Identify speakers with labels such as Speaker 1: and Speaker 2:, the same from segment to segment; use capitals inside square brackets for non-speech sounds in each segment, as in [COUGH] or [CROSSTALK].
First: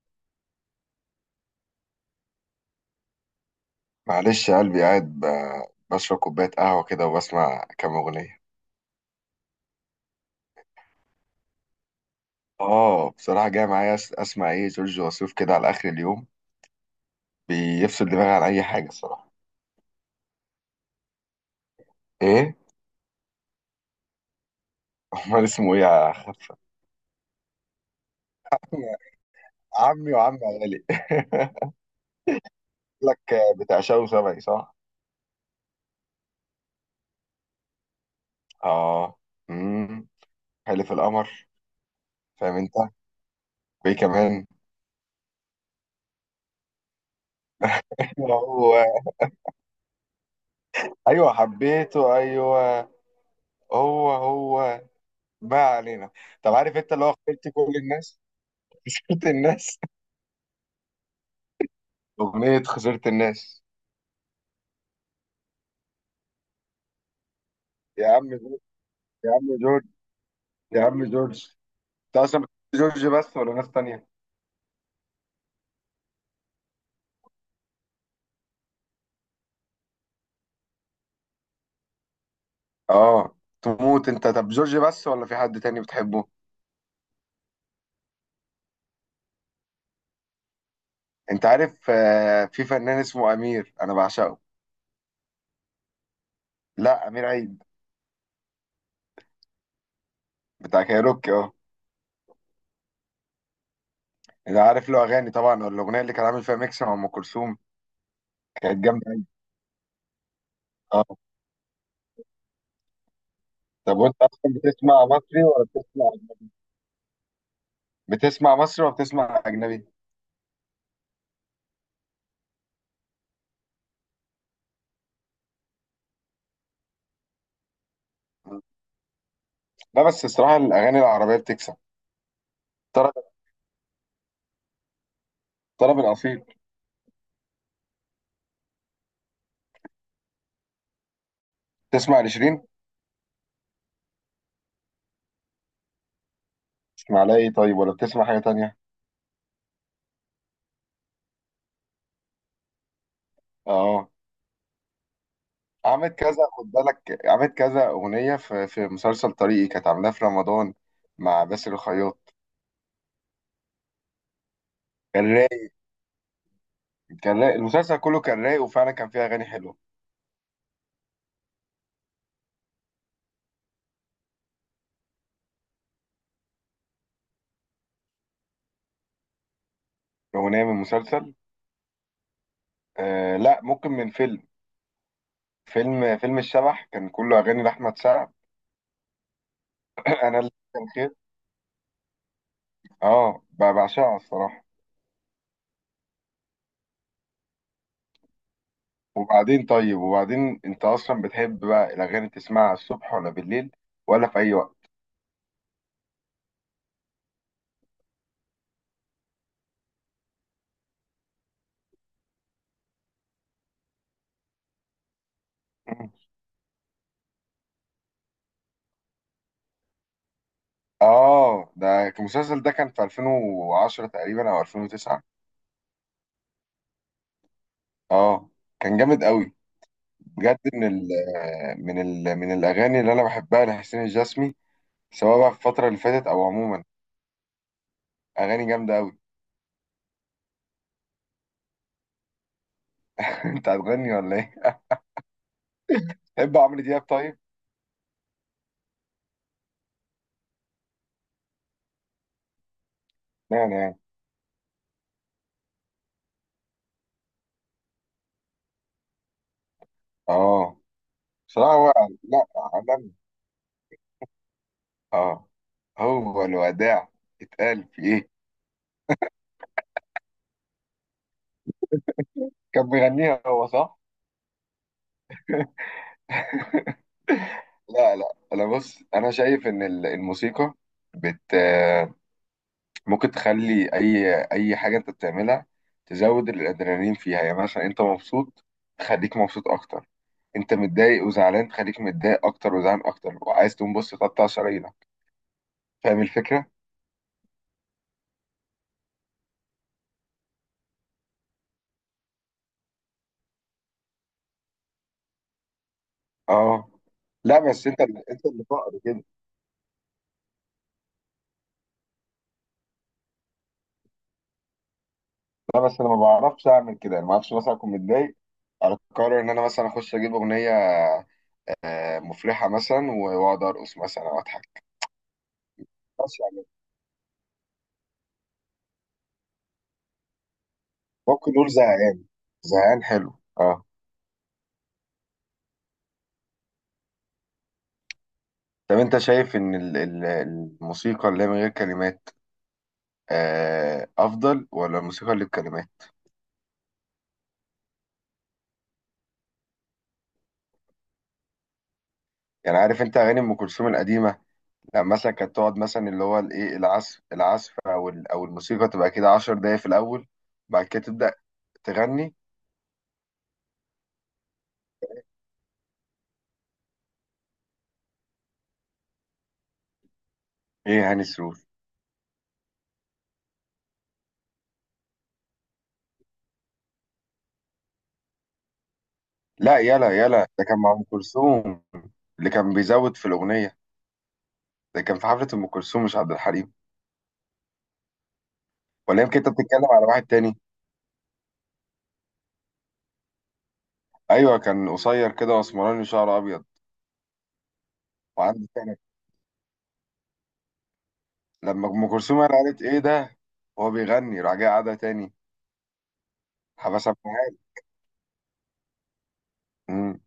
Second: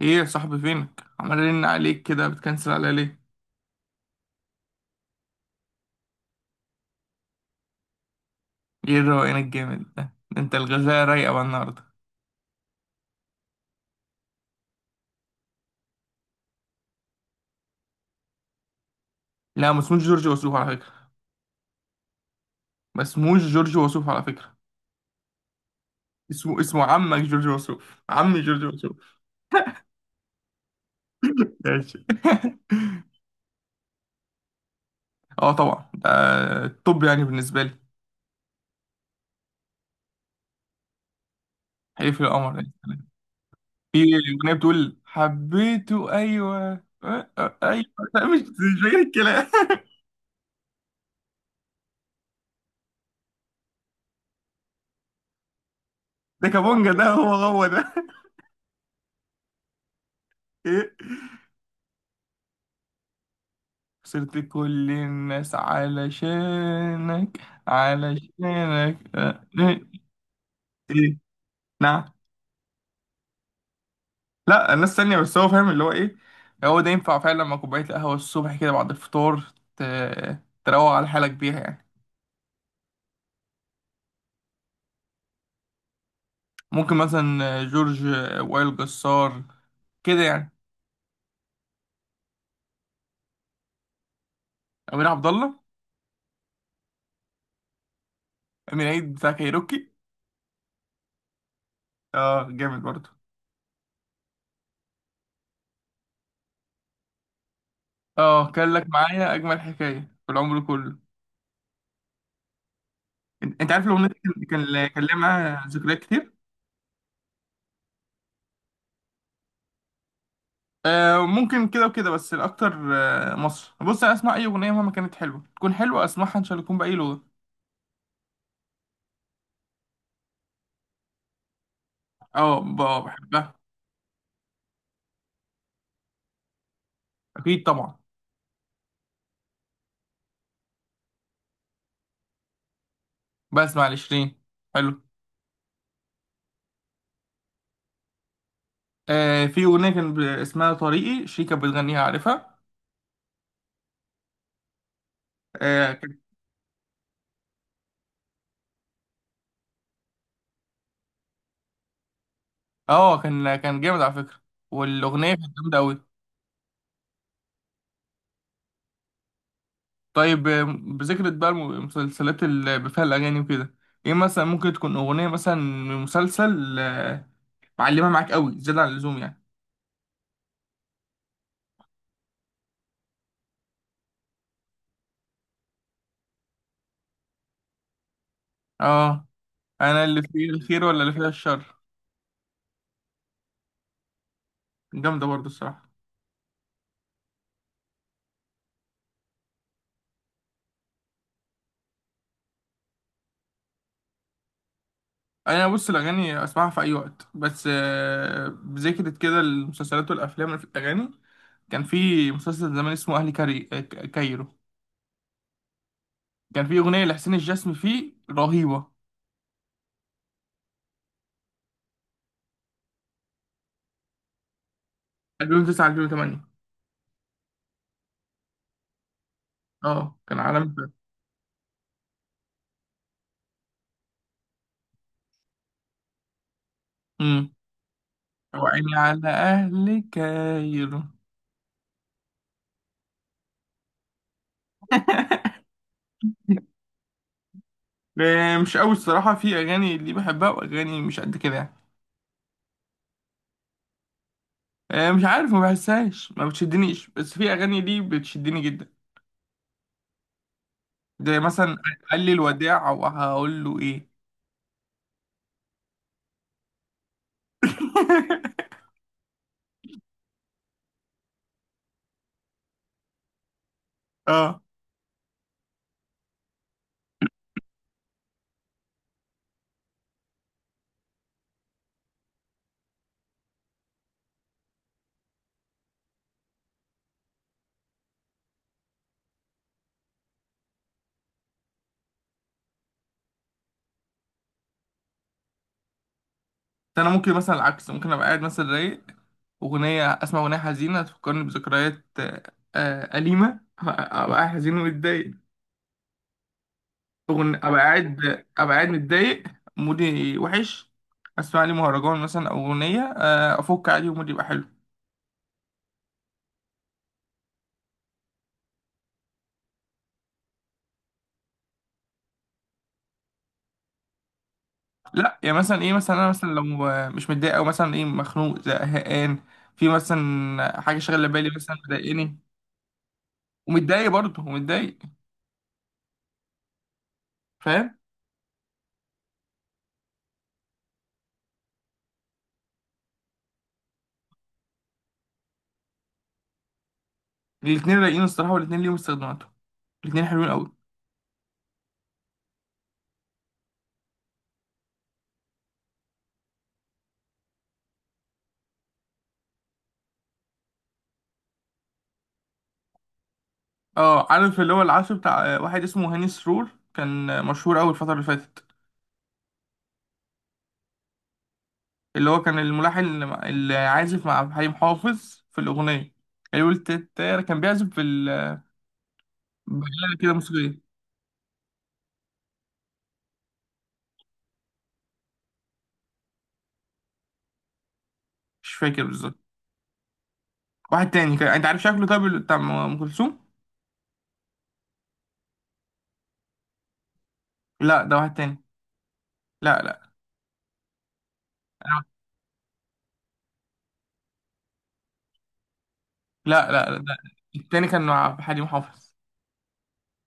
Speaker 1: ايه يا صاحبي، فينك؟ عمال ارن عليك كده، بتكنسل عليا ليه؟
Speaker 2: معلش يا قلبي قاعد بشرب كوباية قهوة كده وبسمع كام أغنية.
Speaker 1: ايه الروقان الجامد ده انت؟ الغزاله رايقه بقى النهارده.
Speaker 2: آه، بصراحة جاي معايا أسمع إيه جورج وسوف كده على آخر اليوم، بيفصل دماغي عن أي حاجة الصراحة.
Speaker 1: لا، ما اسموش جورج وسوف على فكره.
Speaker 2: إيه؟
Speaker 1: ما اسموش جورج وسوف على فكره.
Speaker 2: [LAUGHS] أمال اسمه إيه يا أخ؟
Speaker 1: اسمه عمك جورج وسوف، عمي جورج وسوف.
Speaker 2: [LAUGHS] عمي وعم غالي
Speaker 1: [LAUGHS]
Speaker 2: [LAUGHS]
Speaker 1: ماشي. [LAUGHS]
Speaker 2: لك، بتاع شاو سبعي صح؟
Speaker 1: اه طبعا، ده الطب يعني بالنسبه لي.
Speaker 2: آه. امم حلف القمر.
Speaker 1: حليف القمر
Speaker 2: فاهم أنت؟
Speaker 1: يعني.
Speaker 2: وإيه
Speaker 1: في
Speaker 2: كمان؟
Speaker 1: اغنيه بتقول: حبيته ايوه أه، أه، ايوه.
Speaker 2: [LAUGHS]
Speaker 1: لا، مش
Speaker 2: هو.
Speaker 1: غير الكلام.
Speaker 2: أيوه حبيته أيوه، هو هو، ما علينا.
Speaker 1: [LAUGHS] ده
Speaker 2: طب عارف
Speaker 1: كابونجا
Speaker 2: أنت
Speaker 1: ده،
Speaker 2: اللي هو
Speaker 1: هو
Speaker 2: خسرت
Speaker 1: هو
Speaker 2: كل
Speaker 1: ده.
Speaker 2: الناس [LAUGHS] خسرت الناس،
Speaker 1: [LAUGHS] ايه؟
Speaker 2: أغنية خسرت الناس.
Speaker 1: خسرت كل الناس علشانك،
Speaker 2: يا عم جورج،
Speaker 1: علشانك.
Speaker 2: يا عم جورج،
Speaker 1: إيه؟
Speaker 2: يا عم
Speaker 1: إيه.
Speaker 2: جورج.
Speaker 1: نعم.
Speaker 2: أنت أصلا بتحب جورج بس ولا ناس تانية؟
Speaker 1: لا، الناس تانية بس هو فاهم اللي هو إيه. هو ده ينفع فعلا مع كوباية القهوة الصبح كده بعد الفطار. ت... تروق على حالك بيها يعني.
Speaker 2: آه، تموت أنت. طب جورج بس ولا في حد تاني بتحبه؟
Speaker 1: ممكن مثلا جورج، وائل جسار، كده يعني.
Speaker 2: أنت عارف في فنان اسمه أمير أنا بعشقه.
Speaker 1: أمير عبد الله.
Speaker 2: لا، أمير عيد
Speaker 1: أمير عيد بتاع كايروكي.
Speaker 2: بتاع كايروكي، أه.
Speaker 1: اه جامد برضه.
Speaker 2: أنا عارف له أغاني طبعا، والأغنية اللي كان عامل فيها ميكس مع أم كلثوم
Speaker 1: اه، كان
Speaker 2: كانت
Speaker 1: لك
Speaker 2: جامدة أوي.
Speaker 1: معايا أجمل حكاية في العمر كله.
Speaker 2: أه.
Speaker 1: أنت عارف
Speaker 2: طب
Speaker 1: الأغنية
Speaker 2: وأنت
Speaker 1: دي.
Speaker 2: أصلا
Speaker 1: كان
Speaker 2: بتسمع
Speaker 1: ليها
Speaker 2: مصري ولا
Speaker 1: معاها ذكريات
Speaker 2: بتسمع،
Speaker 1: كتير.
Speaker 2: بتسمع مصري ولا بتسمع أجنبي؟
Speaker 1: آه ممكن كده وكده، بس الأكتر آه مصر. بص، أنا أسمع أي أغنية مهما كانت حلوة، تكون حلوة أسمعها إن شاء الله، تكون بأي لغة.
Speaker 2: لا بس الصراحة الأغاني العربية بتكسب،
Speaker 1: أه،
Speaker 2: طرب،
Speaker 1: بحبها.
Speaker 2: طرب الأصيل.
Speaker 1: أكيد طبعا.
Speaker 2: تسمع لشيرين؟
Speaker 1: بسمع لشيرين. حلو.
Speaker 2: تسمع لها ايه طيب ولا بتسمع حاجة تانية؟
Speaker 1: آه، في أغنية كان اسمها طريقي، شيرين كانت بتغنيها، عارفها.
Speaker 2: اه.
Speaker 1: أه
Speaker 2: عملت
Speaker 1: كان.
Speaker 2: كذا، خد بالك، عملت كذا أغنية في مسلسل طريقي كانت عاملاها في رمضان مع باسل الخياط.
Speaker 1: كان جامد على فكرة. والأغنية
Speaker 2: كان
Speaker 1: كانت
Speaker 2: رايق،
Speaker 1: جامدة أوي.
Speaker 2: كان رايق المسلسل كله، كان رايق وفعلا كان فيه أغاني حلوة.
Speaker 1: طيب، بذكرة بقى المسلسلات اللي بفيها الأغاني وكده، إيه مثلا ممكن تكون أغنية مثلا من مسلسل معلمة معاك أوي زيادة عن اللزوم يعني.
Speaker 2: أغنية من مسلسل، آه، لا ممكن من فيلم. فيلم الشبح كان كله أغاني لأحمد سعد.
Speaker 1: أه. انا
Speaker 2: [COUGHS]
Speaker 1: اللي
Speaker 2: [CLEARS THROAT] أنا
Speaker 1: فيه
Speaker 2: اللي
Speaker 1: الخير
Speaker 2: كان
Speaker 1: ولا اللي
Speaker 2: خير،
Speaker 1: فيها الشر؟
Speaker 2: اه، بعشقها الصراحة.
Speaker 1: جامده برضه الصراحه.
Speaker 2: وبعدين، طيب وبعدين، أنت أصلا بتحب بقى الأغاني تسمعها الصبح ولا بالليل ولا في أي وقت؟
Speaker 1: انا بص، الاغاني اسمعها في اي وقت، بس بذكرت كده المسلسلات والافلام في الاغاني. كان في مسلسل زمان اسمه اهلي كايرو. كان في اغنيه لحسين الجسمي فيه رهيبه.
Speaker 2: اه ده كان- المسلسل ده كان في 2010 تقريبا او 2009.
Speaker 1: 2009، 2008.
Speaker 2: اه كان جامد قوي
Speaker 1: اه كان
Speaker 2: بجد.
Speaker 1: عالمي.
Speaker 2: من ال من من الاغاني اللي انا بحبها لحسين الجسمي، سواء بقى في الفتره اللي فاتت او عموما،
Speaker 1: امم
Speaker 2: اغاني
Speaker 1: وعيني
Speaker 2: جامده قوي.
Speaker 1: على اهل كايرو.
Speaker 2: [LAUGHS] انت هتغني ولا ايه؟ [LAUGHS] تحب عمرو دياب طيب.
Speaker 1: مش قوي الصراحه، في اغاني اللي بحبها واغاني مش قد كده يعني.
Speaker 2: يعني يعني.
Speaker 1: مش عارف، ما بحسهاش، ما بتشدنيش، بس في اغاني ليه بتشدني جدا.
Speaker 2: اه،
Speaker 1: ده
Speaker 2: بصراحه
Speaker 1: مثلا
Speaker 2: هو.
Speaker 1: قال لي
Speaker 2: لا،
Speaker 1: الوداع، او
Speaker 2: عالمي.
Speaker 1: هقول له ايه.
Speaker 2: اه، هو الوداع اتقال في ايه؟
Speaker 1: [LAUGHS]
Speaker 2: كان بيغنيها هو صح؟
Speaker 1: اه،
Speaker 2: لا لا، انا بص انا شايف ان الموسيقى بت ممكن تخلي اي حاجه انت بتعملها تزود الادرينالين فيها. يعني مثلا انت مبسوط، تخليك مبسوط اكتر. انت متضايق وزعلان، تخليك متضايق اكتر وزعلان اكتر، وعايز تقوم بص تقطع شرايينك. فاهم الفكره.
Speaker 1: ده انا ممكن مثلا العكس، ممكن ابقى قاعد مثلا رايق، اغنيه، اسمع اغنيه حزينه تفكرني بذكريات اليمه، ابقى قاعد حزين ومتضايق.
Speaker 2: اه. لا
Speaker 1: أغن- ابقى
Speaker 2: بس انت
Speaker 1: قاعد
Speaker 2: اللي
Speaker 1: ابقى قاعد
Speaker 2: فقر كده.
Speaker 1: متضايق، مودي وحش. اسمع لي مهرجان مثلا او اغنيه افك عليه، ومودي يبقى حلو.
Speaker 2: لا بس انا ما بعرفش اعمل كده. انا ما اعرفش مثلا اكون متضايق اقرر ان انا مثلا اخش اجيب اغنيه مفرحه مثلا، واقعد ارقص مثلا او اضحك.
Speaker 1: لا يعني مثلا ايه، مثلا انا
Speaker 2: بس
Speaker 1: مثلا
Speaker 2: يعني،
Speaker 1: لو مش متضايق، او مثلا ايه، مخنوق، زهقان، في مثلا حاجه شاغله بالي،
Speaker 2: ممكن نقول
Speaker 1: مثلا
Speaker 2: زهقان،
Speaker 1: مضايقاني
Speaker 2: زهقان حلو، اه.
Speaker 1: ومتضايق برضه ومتضايق، فاهم.
Speaker 2: طب انت شايف ان الموسيقى اللي هي من غير كلمات افضل ولا الموسيقى اللي بكلمات؟
Speaker 1: الاتنين رايقين الصراحه، والاتنين ليهم استخداماتهم. الاتنين حلوين قوي.
Speaker 2: يعني عارف انت اغاني ام كلثوم القديمه، لا مثلا كانت تقعد، مثلا اللي هو الايه، العزف او الموسيقى تبقى كده 10 دقايق في الاول، بعد كده تبدا تغني.
Speaker 1: اه، عارف اللي هو العزف بتاع واحد اسمه هاني سرور، كان مشهور قوي الفتره اللي فاتت.
Speaker 2: ايه هاني سرور.
Speaker 1: اللي هو كان الملحن اللي اللي عازف مع عبد الحليم حافظ في الاغنيه اللي قلت التاير، كان بيعزف في
Speaker 2: لا
Speaker 1: بآلة
Speaker 2: يلا
Speaker 1: كده
Speaker 2: يلا، ده كان
Speaker 1: موسيقيه.
Speaker 2: مع ام كلثوم، اللي كان بيزود في الاغنيه. ده كان في حفله ام كلثوم مش عبد الحليم.
Speaker 1: مش فاكر
Speaker 2: ولا
Speaker 1: بالظبط.
Speaker 2: يمكن انت بتتكلم على واحد تاني؟
Speaker 1: واحد تاني انت عارف شكله طيب اللي بتاع أم كلثوم؟
Speaker 2: ايوه كان قصير كده واسمراني وشعره ابيض
Speaker 1: لا، ده واحد تاني.
Speaker 2: وعنده،
Speaker 1: لا لا
Speaker 2: لما ام كلثوم قالت ايه ده وهو بيغني راح جاي قعدها تاني،
Speaker 1: لا لا، لا. ده
Speaker 2: حبسها معاه.
Speaker 1: التاني كان مع عبد الحليم حافظ.
Speaker 2: امم.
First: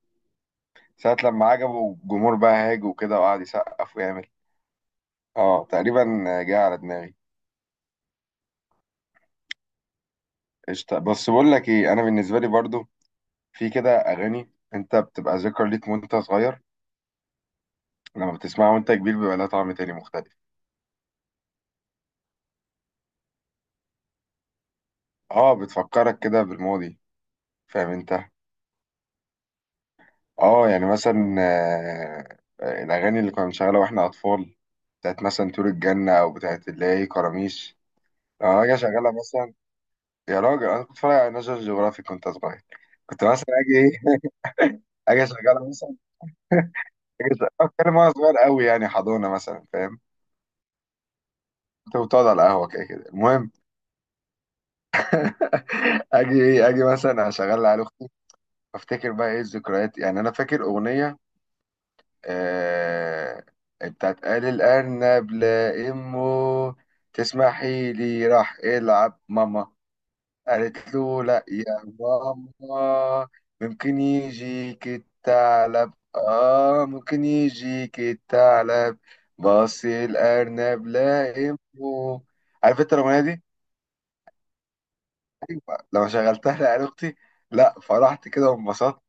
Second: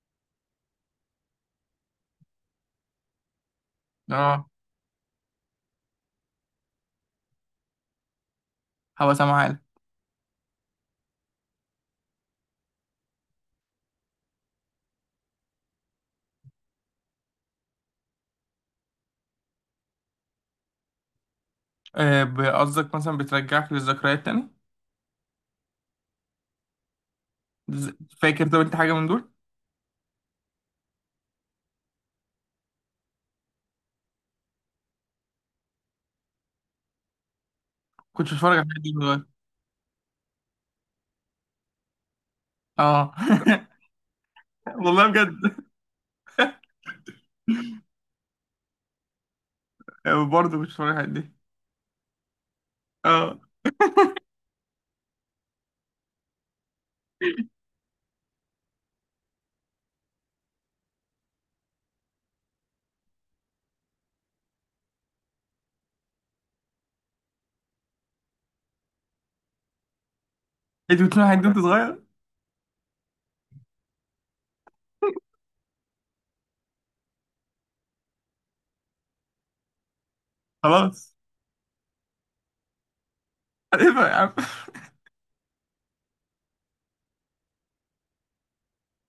Speaker 2: ساعة لما عجبه الجمهور بقى هاج وكده وقعد يسقف ويعمل.
Speaker 1: اه.
Speaker 2: اه تقريبا، جه على دماغي.
Speaker 1: هبقى سامعها لك.
Speaker 2: قشطة، بس بقول لك ايه، انا بالنسبة لي برضو في كده اغاني انت بتبقى ذكرى ليك وانت صغير، لما بتسمعها وانت كبير بيبقى لها طعم تاني مختلف.
Speaker 1: قصدك مثلا بترجعك للذكريات تاني.
Speaker 2: اه بتفكرك كده بالماضي. فاهم
Speaker 1: ز-
Speaker 2: انت.
Speaker 1: فاكر طب انت حاجه من دول؟
Speaker 2: اه، يعني مثلا الاغاني اللي كنا بنشغلها واحنا اطفال، بتاعت مثلا طيور الجنة او بتاعت اللي هي كراميش.
Speaker 1: كنت بتفرج على
Speaker 2: اه اجي
Speaker 1: الحاجات دي من
Speaker 2: اشغلها
Speaker 1: زمان.
Speaker 2: مثلا. يا راجل انا كنت بتفرج على ناشونال جيوغرافيك كنت صغير.
Speaker 1: اه.
Speaker 2: كنت مثلا اجي ايه
Speaker 1: [LAUGHS]
Speaker 2: [LAUGHS]
Speaker 1: والله
Speaker 2: اجي
Speaker 1: بجد.
Speaker 2: اشغلها مثلا. اجي أشغلها- اتكلم وانا صغير قوي، يعني حضانه مثلا، فاهم.
Speaker 1: برضه كنت بتفرج على الحاجات دي.
Speaker 2: كنت بتقعد على القهوه كده كده
Speaker 1: اه،
Speaker 2: المهم [LAUGHS] اجي ايه، اجي مثلا اشغلها على اختي. افتكر بقى ايه الذكريات، يعني انا فاكر اغنيه آه بتاعت قال الارنب لا امه تسمحي لي راح العب ماما، قالت
Speaker 1: انت كنت بتسمع
Speaker 2: له
Speaker 1: الحاجات
Speaker 2: لا
Speaker 1: دي وانت
Speaker 2: يا
Speaker 1: صغير.
Speaker 2: ماما ممكن يجيك الثعلب، اه ممكن يجيك الثعلب، بص الارنب
Speaker 1: خلاص.
Speaker 2: لائمه. عارف انت الاغنيه دي.
Speaker 1: [LAUGHS] هتفرق يا عم.
Speaker 2: لما شغلتها لعيال اختي، لا فرحت كده وانبسطت،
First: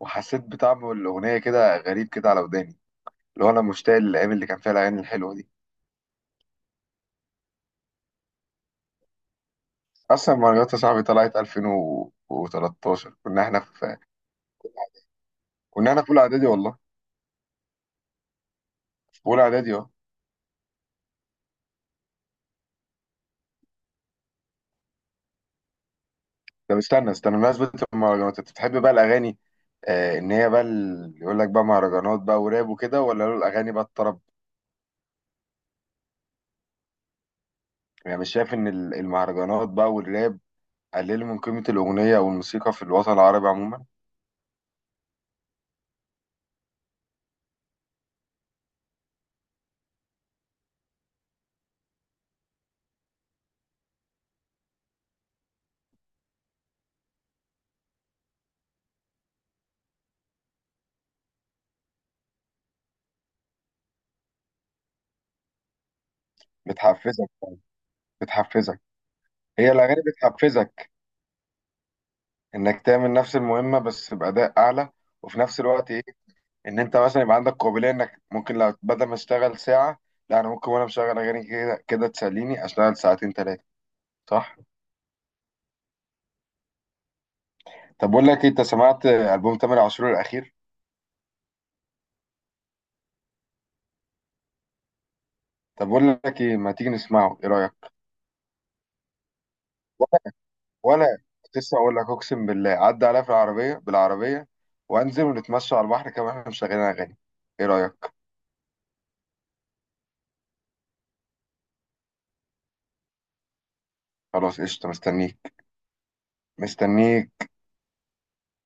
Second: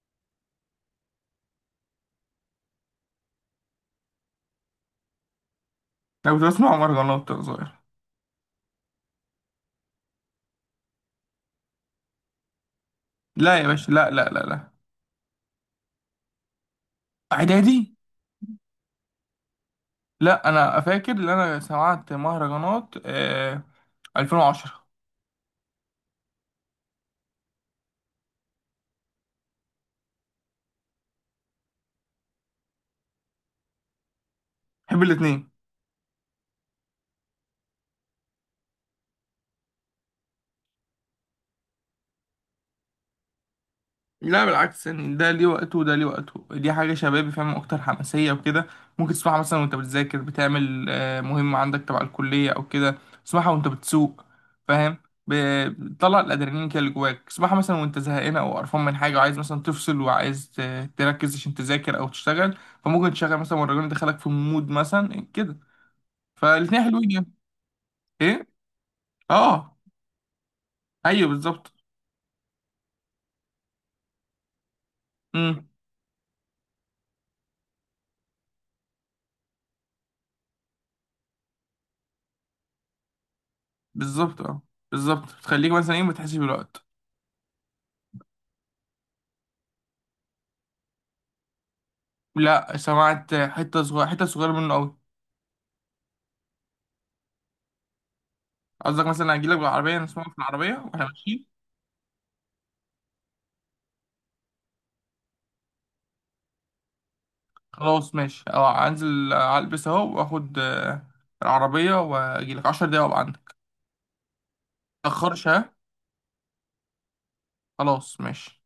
Speaker 2: وحسيت بطعم الاغنيه كده غريب كده على وداني. اللي هو انا مشتاق للايام اللي كان فيها الاغاني الحلوه دي.
Speaker 1: انا كنت بسمع مهرجانات وانا صغير.
Speaker 2: اصلا مهرجانات يا صاحبي طلعت 2013،
Speaker 1: لا يا باشا، لا لا لا لا.
Speaker 2: كنا احنا في اولى اعدادي والله،
Speaker 1: اعدادي.
Speaker 2: في اولى اعدادي اه.
Speaker 1: لا، انا فاكر ان انا سمعت مهرجانات 2010.
Speaker 2: طب استنى استنى، بمناسبة المهرجانات، انت بتحب بقى الأغاني، إن هي بقى يقول لك بقى مهرجانات بقى وراب وكده، ولا له الأغاني بقى الطرب؟
Speaker 1: بحب الاثنين.
Speaker 2: يعني مش شايف إن المهرجانات بقى والراب قللوا من قيمة الأغنية أو الموسيقى في الوطن العربي عموما؟
Speaker 1: لا بالعكس يعني، ده ليه وقته وده ليه وقته، دي حاجة شبابي فاهم، أكتر حماسية وكده. ممكن تسمعها مثلا وأنت بتذاكر، بتعمل مهمة عندك تبع الكلية أو كده. تسمعها وأنت بتسوق، فاهم. ب- بتطلع الأدرينالين كده اللي جواك، تسمعها مثلا وأنت زهقان أو قرفان من حاجة، وعايز مثلا تفصل، وعايز تركز عشان تذاكر أو تشتغل، فممكن تشغل مثلا والراجل يدخلك في مود مثلا كده. فالاتنين حلوين
Speaker 2: بتحفزك
Speaker 1: يعني. إيه؟
Speaker 2: بتحفزك هي
Speaker 1: أه.
Speaker 2: الأغاني بتحفزك؟
Speaker 1: أيوه بالظبط.
Speaker 2: إنك تعمل نفس المهمة بس بأداء أعلى، وفي نفس
Speaker 1: أمم
Speaker 2: الوقت إيه، إن أنت مثلا يبقى عندك قابلية، إنك ممكن لو بدل ما أشتغل ساعة، لا أنا ممكن وأنا مشغل أغاني كده كده تسليني، أشتغل ساعتين تلاتة،
Speaker 1: بالظبط
Speaker 2: صح؟
Speaker 1: أه. بالظبط تخليك مثلا إيه، ما تحسش بالوقت.
Speaker 2: طب بقول لك إيه، انت سمعت ألبوم تامر عاشور الأخير؟
Speaker 1: لا، سمعت حتة صغيرة، حتة صغيرة منه قوي.
Speaker 2: طب بقول لك ايه، ما تيجي نسمعه، ايه رأيك؟
Speaker 1: قصدك مثلا اجيلك بالعربية، نسمعه في العربية واحنا
Speaker 2: ولا،
Speaker 1: ماشيين.
Speaker 2: كنت لسه اقول لك، اقسم بالله عدى عليا في العربية، بالعربية وانزل ونتمشى على البحر، كمان احنا مشغلين اغاني، ايه رأيك؟
Speaker 1: خلاص ماشي، اه انزل، البس اهو، واخد العربية واجيلك 10 دقايق وابقى عندك.
Speaker 2: خلاص قشطة،
Speaker 1: متأخرش،
Speaker 2: مستنيك،
Speaker 1: ها.
Speaker 2: مستنيك
Speaker 1: خلاص ماشي.